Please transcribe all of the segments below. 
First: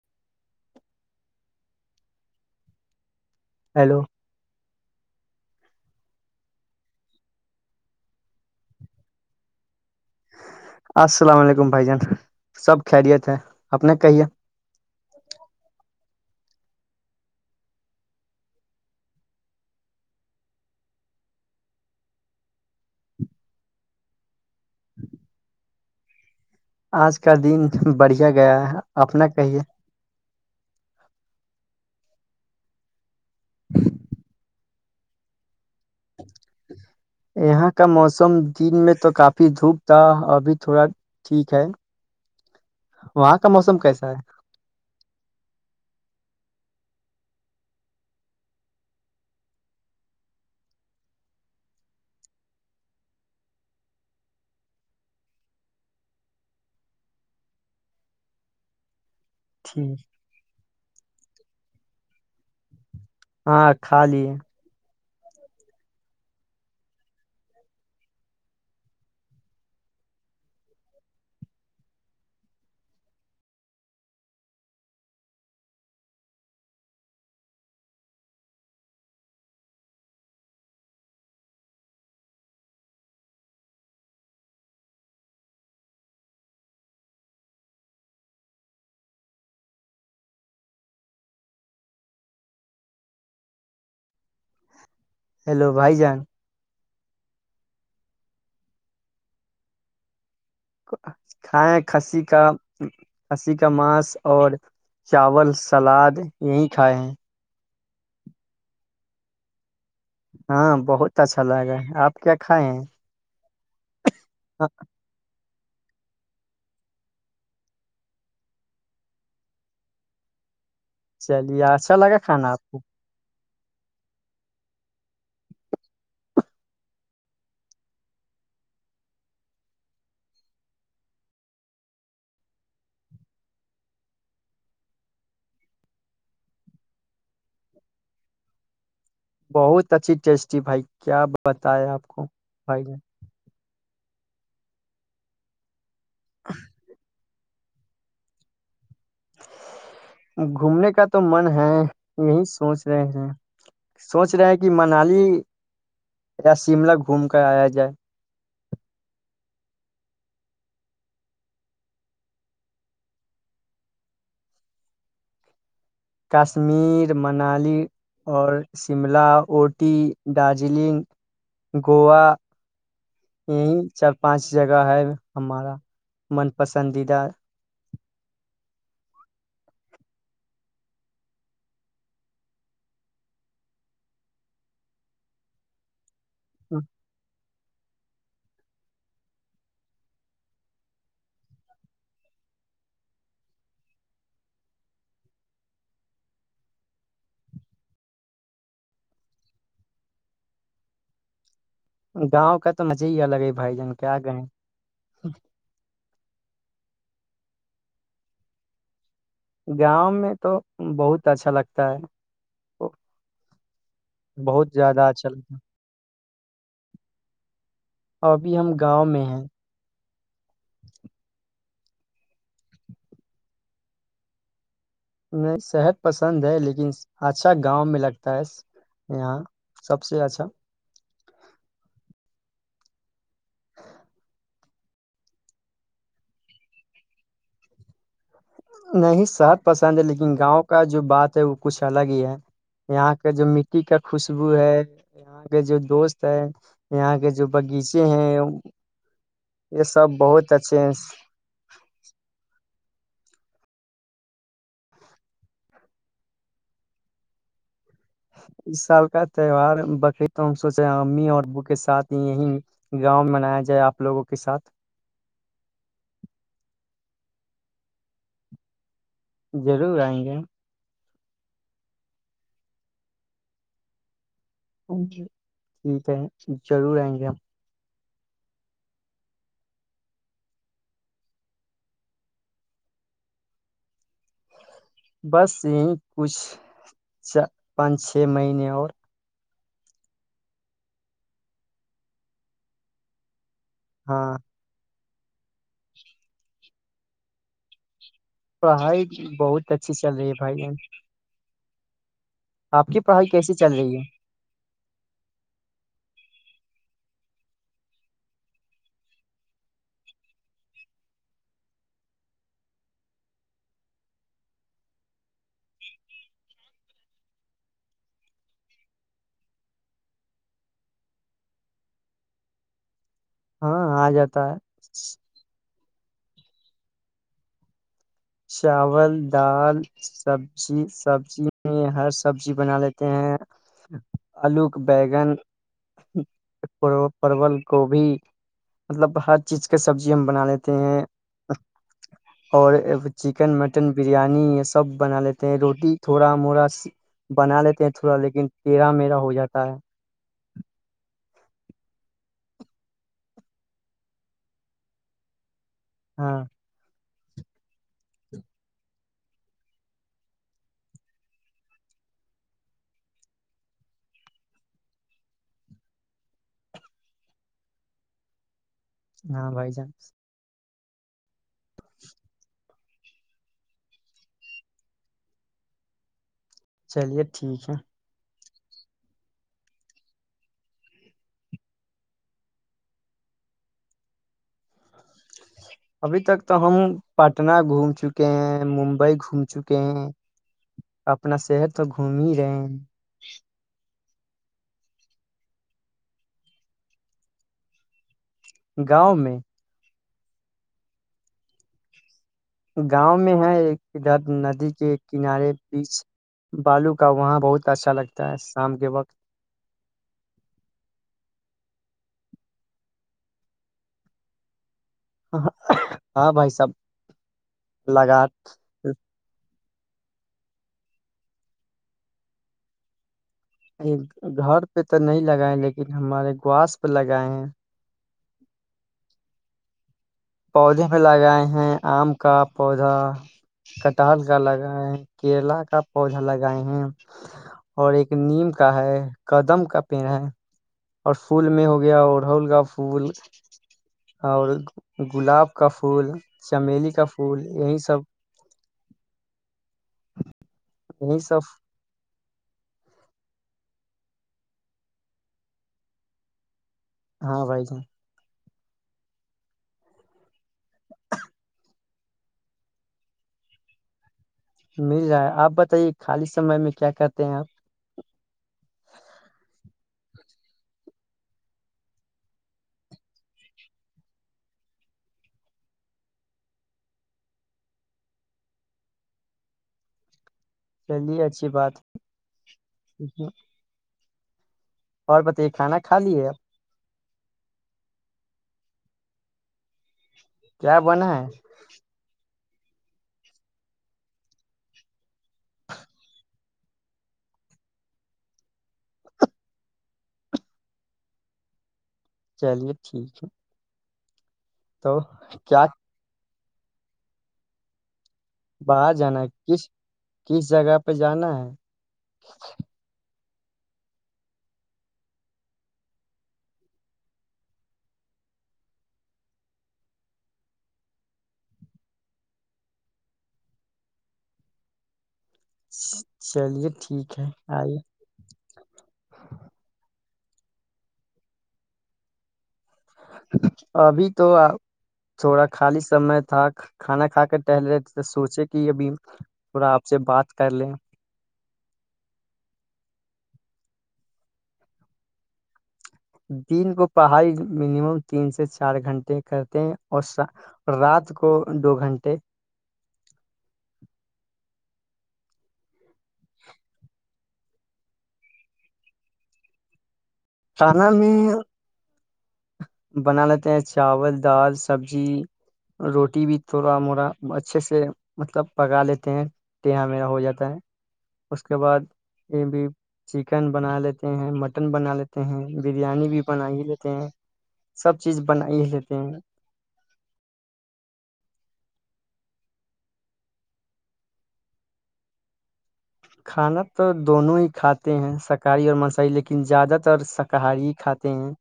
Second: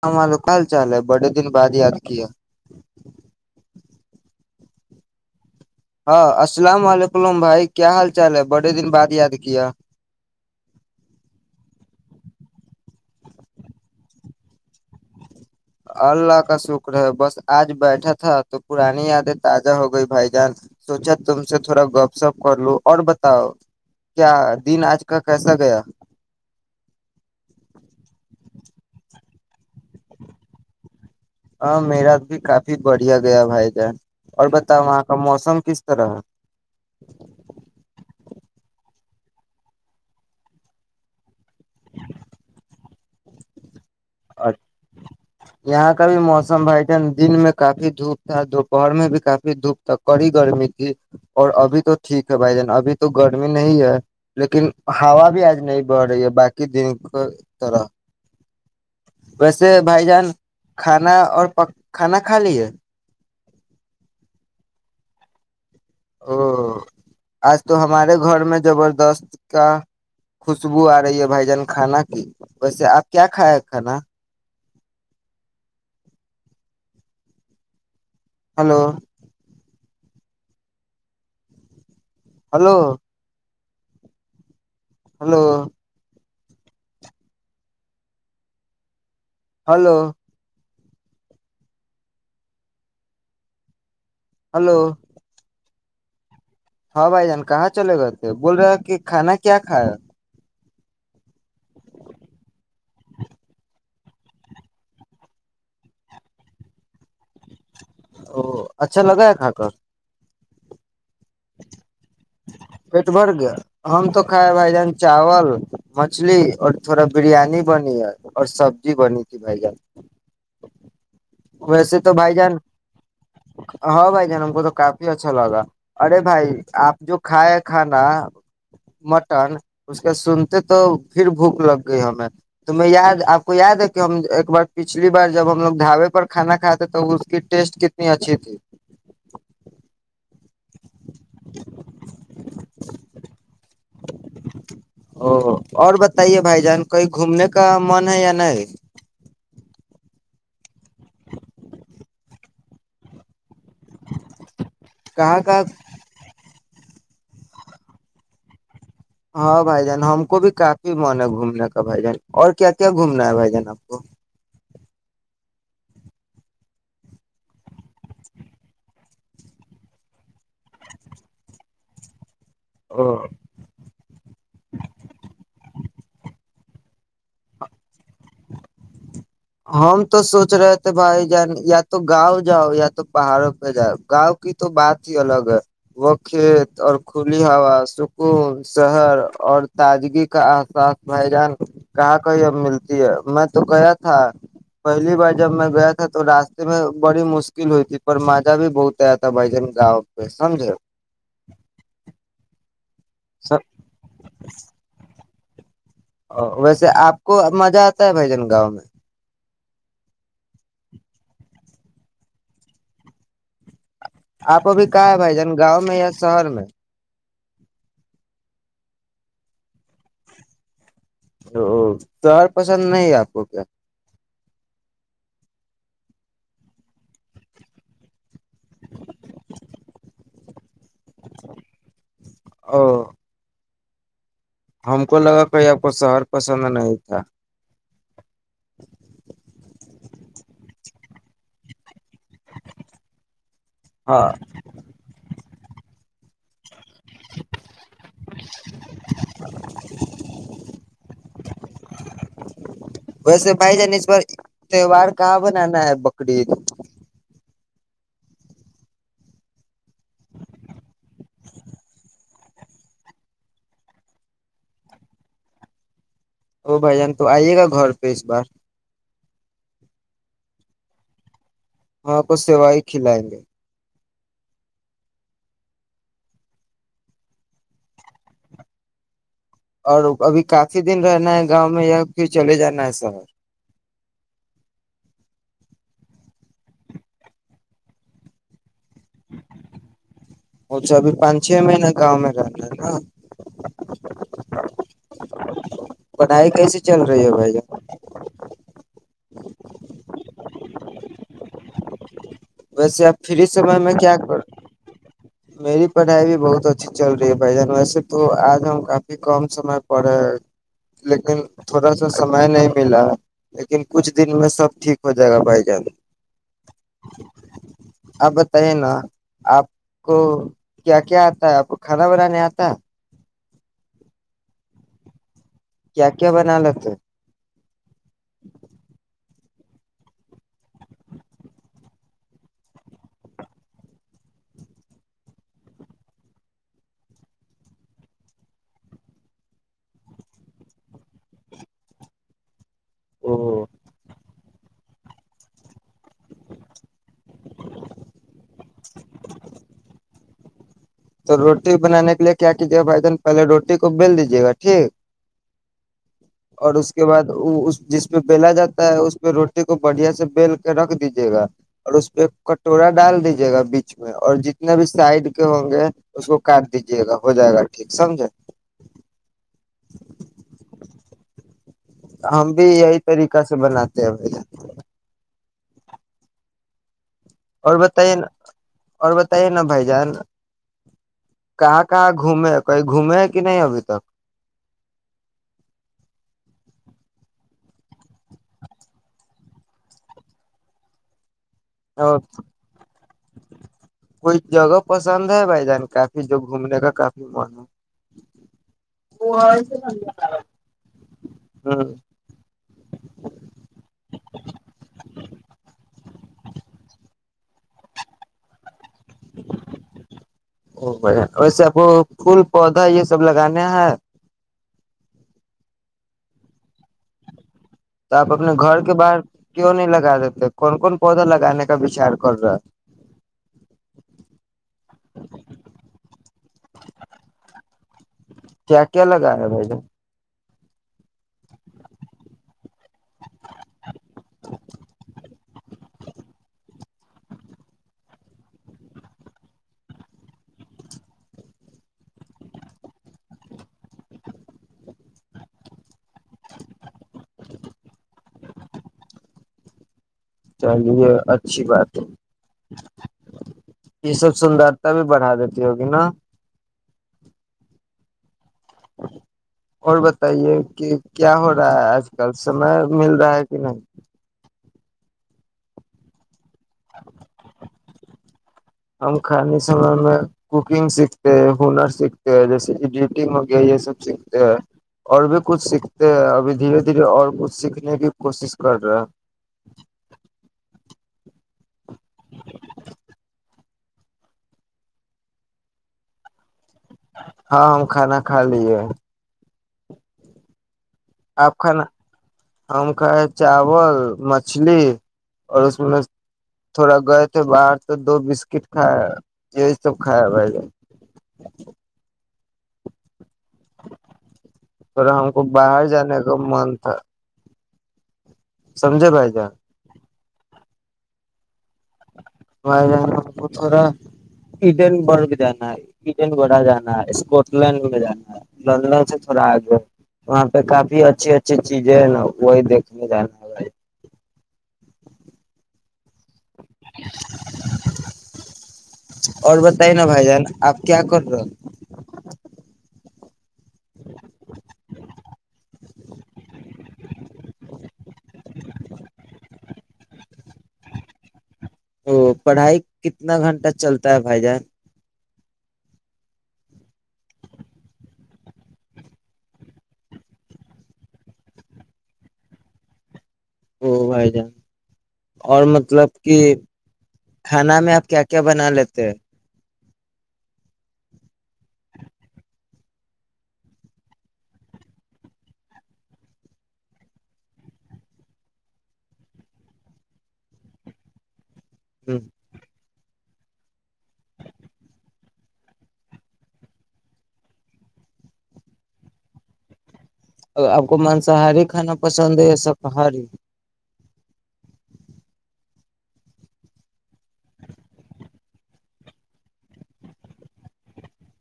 ہ واللو کل چال ہے بڑے دن بعد یاد کیا ہیلو ہاں السلام علیکم بھائی کیا حال چال ہے بڑے دن بعد یاد کیا السلام علیکم بھائی جان سب خیریت ہے اپپ نے کہیے اللہ کا شکریہ بس اج بیٹھا تھا تو پرانی یادیں تازہ ہو گئی بھائی جان سوچا تم سے تھوڑا گپ شپ کر لوں اور بتاؤ کیا دن اج کا کیسا گیا آج کا دن بڑھیا گیا ہے اپنا کہیے ہاں میرا بھی کافی بڑھیا گیا بھائی جان اور بتاؤ وہاں کا موسم کس طرح یہاں کا موسم موسم دن میں تو کافی دھوپ تھا ابھی تھوڑا ٹھیک ہے وہاں کا موسم کیسے ا یہاں کا بھی موسم م بھائی جان دن میں کافی دھوپ تھا دوپہر میں بھی کافی دھوپ تھا کڑی گرمی تھی اور ابھی تو ٹھیک ہے بھائی جان ابھی تو گرمی نہیں ہے لیکن ہا بھی آج نہیں بڑھ رہی ہے باقی دن کے طرح ویسے ٹھیک بھائی جان کھانا اور کھانا کھا لی ہے ہاں کھا لی او آج تو ہمارے گھر میں زبردست کا خوشبو آ رہی ہے بھائی جان کھانا کی ویسے آپ کیا کھا ہے کھانا hello hello hello hello hello hello بھائی جان ہاں بھائی جان کہاں چلے گئے تھے بول رہا ہے کہ کھانا کیا کھائیں کھسی کا کھسی کا ماس اور چاول سلاد یہی کھائےیں او اچھا لگا ہے کھا کر ہاں بہت کیسا لگا اپ کا پیٹ برگیا ہم تو کھاۓ ہاں بھائی جان چاول مچھلی اور تھوڑا بریانی بنی ہے اور سبزی بنی تھی بھائی جان چلیے اچھا ویسے تو لگا بھائی کھانا جان آپ کو ہاں بھائی جان ہم کو تو کافی اچھا لگا ارے بھائی آپ جو کھائے کھانا مٹن اس کے سنتے تو پھر بھوک لگ گئی ہمیں توم یاد آپ کو یاد ہے کہ ہم ایک بار پچھلی بار جب ہم لوگ ڈھابے پر کھانا کھاتے تو اس کی ٹیسٹ کتنی اچھی تھی بہت اچھی ٹیسٹی بھائی کیا بتائیں اپ کو بھائی نے او اور ب بتے بھائی جان کویں گھومنے کا من ہے یا نہیں اب گھومنے کا تو من ہے یہی سوچ رہے ہیں سوچ رہا ہے کہ منالی کہاں کا شملہ گھوم کر آیا جائے ہاں بھائی جان ہم کو بھی کافی من ہے گھومنے کا بھائی جان اور کیا کیا گھومنا ہے بھائی جان آپ کو کشمیر منالی اور شملہ اوٹی دارجلنگ گوا او چار پانچ جگہ ہے ہمارا پسندیدہ ہم تو سوچ رہے تھے بھائی جان یا تو گاؤں جاؤ یا تو پہاڑوں پہ جاؤ گاؤں کی تو بات ہی الگ ہے وہ کھیت اور کھلی اور تاجگی کا اغاز بھائی جان کہا کوئی اب ملتی ہے میں تو گیا پہلی بار جب میں گیا تھا تو راستے میں بڑی مشکل ہوئی تھی پر مادہ بھی بہتر تھا بھائی جان گاؤ پہ سمجھے ہو گاؤں کا بھائی جان کیا کہیں ا ویسے آپ کو مزہ آتا ہے بھائی جن گاؤں میں گاؤں میں تو بہت اچھا لگتا ہے اپ بہت ابھی زیادہ کہاں ہے اچھا بھائی جان لگتا گاؤں میں شہر میں ابھی ہم گاؤں میں ہیں پسند نہیں اپ کو کیا میں صحت پسند ہے لیکن اچھا گاؤں میں لگتا ہے سب سے اچھا او ہم کو لگا کہ آپ کو شہر پسند نہیں تھا نہیں سات پسند ہے لیکن گاؤں کا جو بات وہ کھ الگ ہی ہے یہاں کا جو مٹی کا ہاں خوشبو ہے کے جو دوست ہے یہاں کے جو باغیچے ہیں یہ سب بہت اچھے ہیں ویسے بھائی جان اس بار تہوار کہاں بنانا ہے بکری سال کا تہوار امی اور بھو کے ساتھ ہی یہی گاؤں منایا جائے اپ لوگوں کے ساتھ ا بھ جان تو آئیے گا گھر پہ اس بار ضرور ائیں گے اپ اس سے بھائی کھلائیں گے ٹھیک ہے ضرور آئیں گے ہم اور ابھی کافی دن رہنا ہے گاؤں میں یا پھر چلے جانا ہے سفر بس یہیں کچھ چ پانچ چھ مہینے اور اھا ابھی پانچ چھ مہین گاؤں میں رہنا ہے نا ہاں پڑھائی کیسے چل رہی ہے بھائی پڑھائی بہت اچھی چل رہی ہے بھائی کی ویسے آپ پڑھائی فھر کیسی چل سمے میں رہی ہے کیا کر میری پڑھائی بھی بہت اچھی چل رہی ہے بھائی جان ویسے تو آج ہم کافی کم سمے پڑھے لیکن تھوڑا سا سمے نہیں ملا لیکن کچھ دن میں سب ٹھیک ہو جائے گا بھائی جان آپ بتائیے نا آپ کو کیا کیا آتا ہے آپ کو کھانا بنانے آتا ہاں آ جاتا ہے کیا کیا بناال تھ چاول دال سبزی سبزی میں ہر سبزی بنا لیتے ہیں آلو کے بیگن پرول گوبھی مطلب ہر چیز کے سبزی ہم بنا لیتے ہیں اور چکن او مٹن بریانی سب بنا لیتے ہیں روٹی تھوڑا موڑا بنا لیتے ہیں تھوڑا لیکن تیڑا میڑا ہو جاتا ہے تو روٹی بنانے کے لیے کیا کیجیے گا بھائی جان پہلے روٹی کو بل دیجے گا ٹھیک ہاں اور اس کے بعد وہ جس پہ بیلا جاتا ہے اس پہ روٹی کو بڑھیا سے بیل کے رکھ دیجیے گا اور اس پہ کٹورا ڈال دیجیے گا بیچ میں اور جتنے بھی سائڈ کے ہوں گے اس کو کاٹ دیجیے گا ہو جائے گا ٹھیک سمجے ہاں بھائی چانس ہم بھی یہی طریقہ سے بناتے ہیں ب چلیے ٹھیک اور ہے بتائے نا اور بتائیے نا بھائی جان کہاں کہاں گھومے کوئی گھومے کہ نہیں ابھی تک ابھی تک تو ہم پٹنہ گھوم چکے ہیں ممبئی گھوم چکے ہیں اپنا شہر تو گھوم اور ہی رہے ہیں کوئی جگہ پسند ہے بھائی جان کافی جو گھومنے کا کافی من ہے گاؤں وہ میں آیی سے ہمم گاؤں میں ہے ایک، ادھر ندی کے کنارے بیچ بالو کا وہاں بہت اچھا لگتا ہے شام کے وقت ویسے آپ کو پھول پودا یہ سب لگانا ہے ہاں بھائی سب تو آپ اپنے گھر کے باہر کیوں نہیں لگا دیتے کون کون پودا لگانے کا وچار کر رہا ہے گھر پہ تو نہیں لگائے لیکن ہمارے گواس پہ لگائے ہیں کیا کیا لگا رہا بھائی ج پودے پہ لگائے ہیں آم کا پودا کٹال کا لگائے ہیں کیرلا کا پودا لگائے ہیں اور ایک نیم کا ہے کدم کا پیڑ ہے اور پھول میں ہو گیا اڑہول کا پھول اور گلاب کا پھول چمیلی کا پھول یہی سب چلیے یہی سب اچھی بات ہے یہ سب سندرتا بھی بڑھا دیتی ہوگی نا ہاں بھائی جان اور بتائیے کہ کیا ہو رہا ہے آج کل سمے مل رہا ہے کہ نہیں مل جائےیں آپ بتائیے خالی سے سمے میں کیا کہتے ہیں آپ [unintelligible] ہم کھے سمے میں کوکنگ سیکھتے ہیں ہنر سیکھتے ہیں جیسے ایڈیٹگ ہو گیا یہ سب سیکھتے ہیں اور بھی کچھ سیکھتے ہیں ابھی دھیرے دھیرے اور کچھ سیکھنے کی کوشش کر رہے ہیں چلیے اچھی بات ہاں اور بتائے کھانا کھا لیے آپ ہاں ہم کھانا کھا لیے کیا ہو بن ہے آپ کھانا ہم کھائے چاول مچھلی اور اس میں تھوڑا گئے تھے باہر تو دو بسکٹ کھایا یہی سب کھایا ب چلیے ٹھیک ہے تو توا ہم کو کیا باہر جانے گم تھا باہر سمجھے جانا ہے بھائی جان کس کس جگہ پر پہ جانا ہے و ج وہ تھوڑا ایڈن برگ جانا ہے ایڈن بہ جانا ہے اسکاٹ لینڈ میں جانا ہے لندن سے تھوڑا آگے ہے وہاں پہ کافی اچھی اچھی چیزیں ہے نا وہی دیکھنے جانا ہے بھائی ا [unintelligible] چلیے ٹھیک ہے آئیے اور بتائیے بھائی جان آپ کیا کر رہے ہو ابھی تو آپ تھوڑا خالی سمئے تھا کھانا کھا کے ٹہل رہے تھے سوچے کہ ابھی تھڑا آپ سے بات کر لیں ا پڑھائی کتنا گھنٹہ چلتا ہے بھائی جان دن کو پڑھائی منیمم تین سے چار گھنٹے کرتے ہیں اور رات کو دو گھنٹے وہ بھائی جان اور مطلب کہ کھانا میں آپ کیا کیا بنا لیتے ہیں چانہ میں بنا لیتے ہیں چاول دال سبزی روٹی بھی تھوڑا موڑا اچھے سے مطلب پکا لیتے ہیں اں میرا ہو جاتا ہے اس اس کے بعد ہیں ای بھی چکن بنا لیتے ہیں مٹن بنا لیتے ہیں بریانی بھی بنا ہی لیتے ہیں سب چیز بن ہی لیتے ہیں آپ کو مانساہاری کھانا پسند ہے یا شاکاہاری کھانا تو دونوں ہی کھاتے ہیں شاکاہاری اور مسی لیکن زیادہ تر شاکاہاری کھاتے ہیں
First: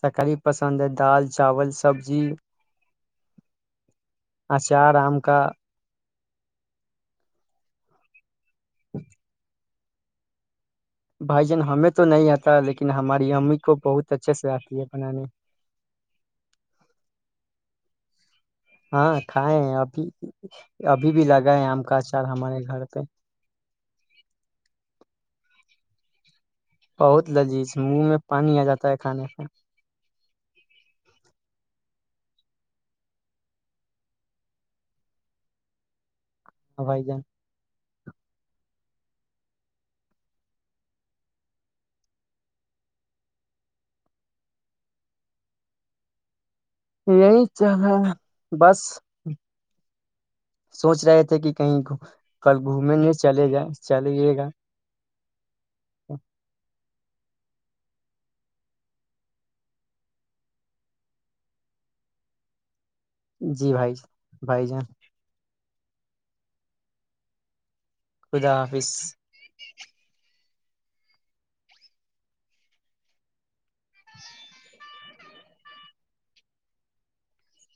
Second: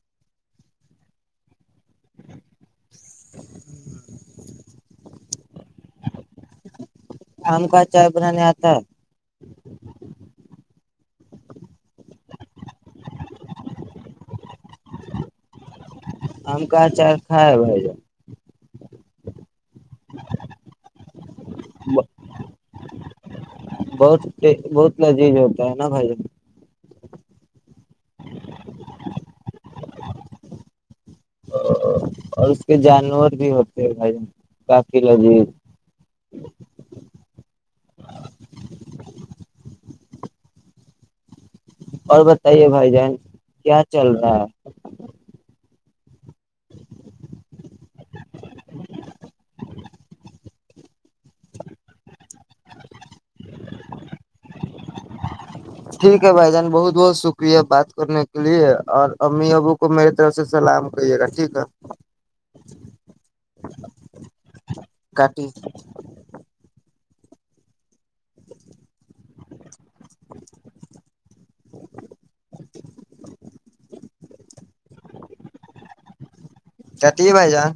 شاکاہاری پسند ہے دال چاول سبزی اچھارام کا آم کا چائے بنانے آتا ہے بھائی جان ہمیں تو نہیں آتا لیکن ہماری امی کو بہت اچھے سے آتی ہے بنانے ہمم کا اچار کائے بائی جا ہاں کھیں ابھی ابھی بھی لگا ہے آم کا اچار ہمارے گھر [unintelligible] بہت بہت لذیذ ہوتا ہے نا بھائی ج بہت لذیذ منہ میں پانی آ جاتا ہے کھانے سے اور اس کے جانور بھی ہوتے ہیں بھائی کافی لذیذ ہاں بھائی جان [unintelligible] [inaudible] اور بتائیے بھائی جان کیا چل رہا ہے یہی چا بس سوچ رہے تھے کہ کہیں کل گھومنے نہیں چلے جا چلیے گا ٹھیک ہے بھائی جان بہت بہت ش شکریہ بات کرنے کے لیے اور امی ابو کو میرری طرف سے سلام کریے گا ٹھیک ہے جی بھائی ج بھائی جان کاٹی خدافظ [unintelligible] چتی ہے بھائی جان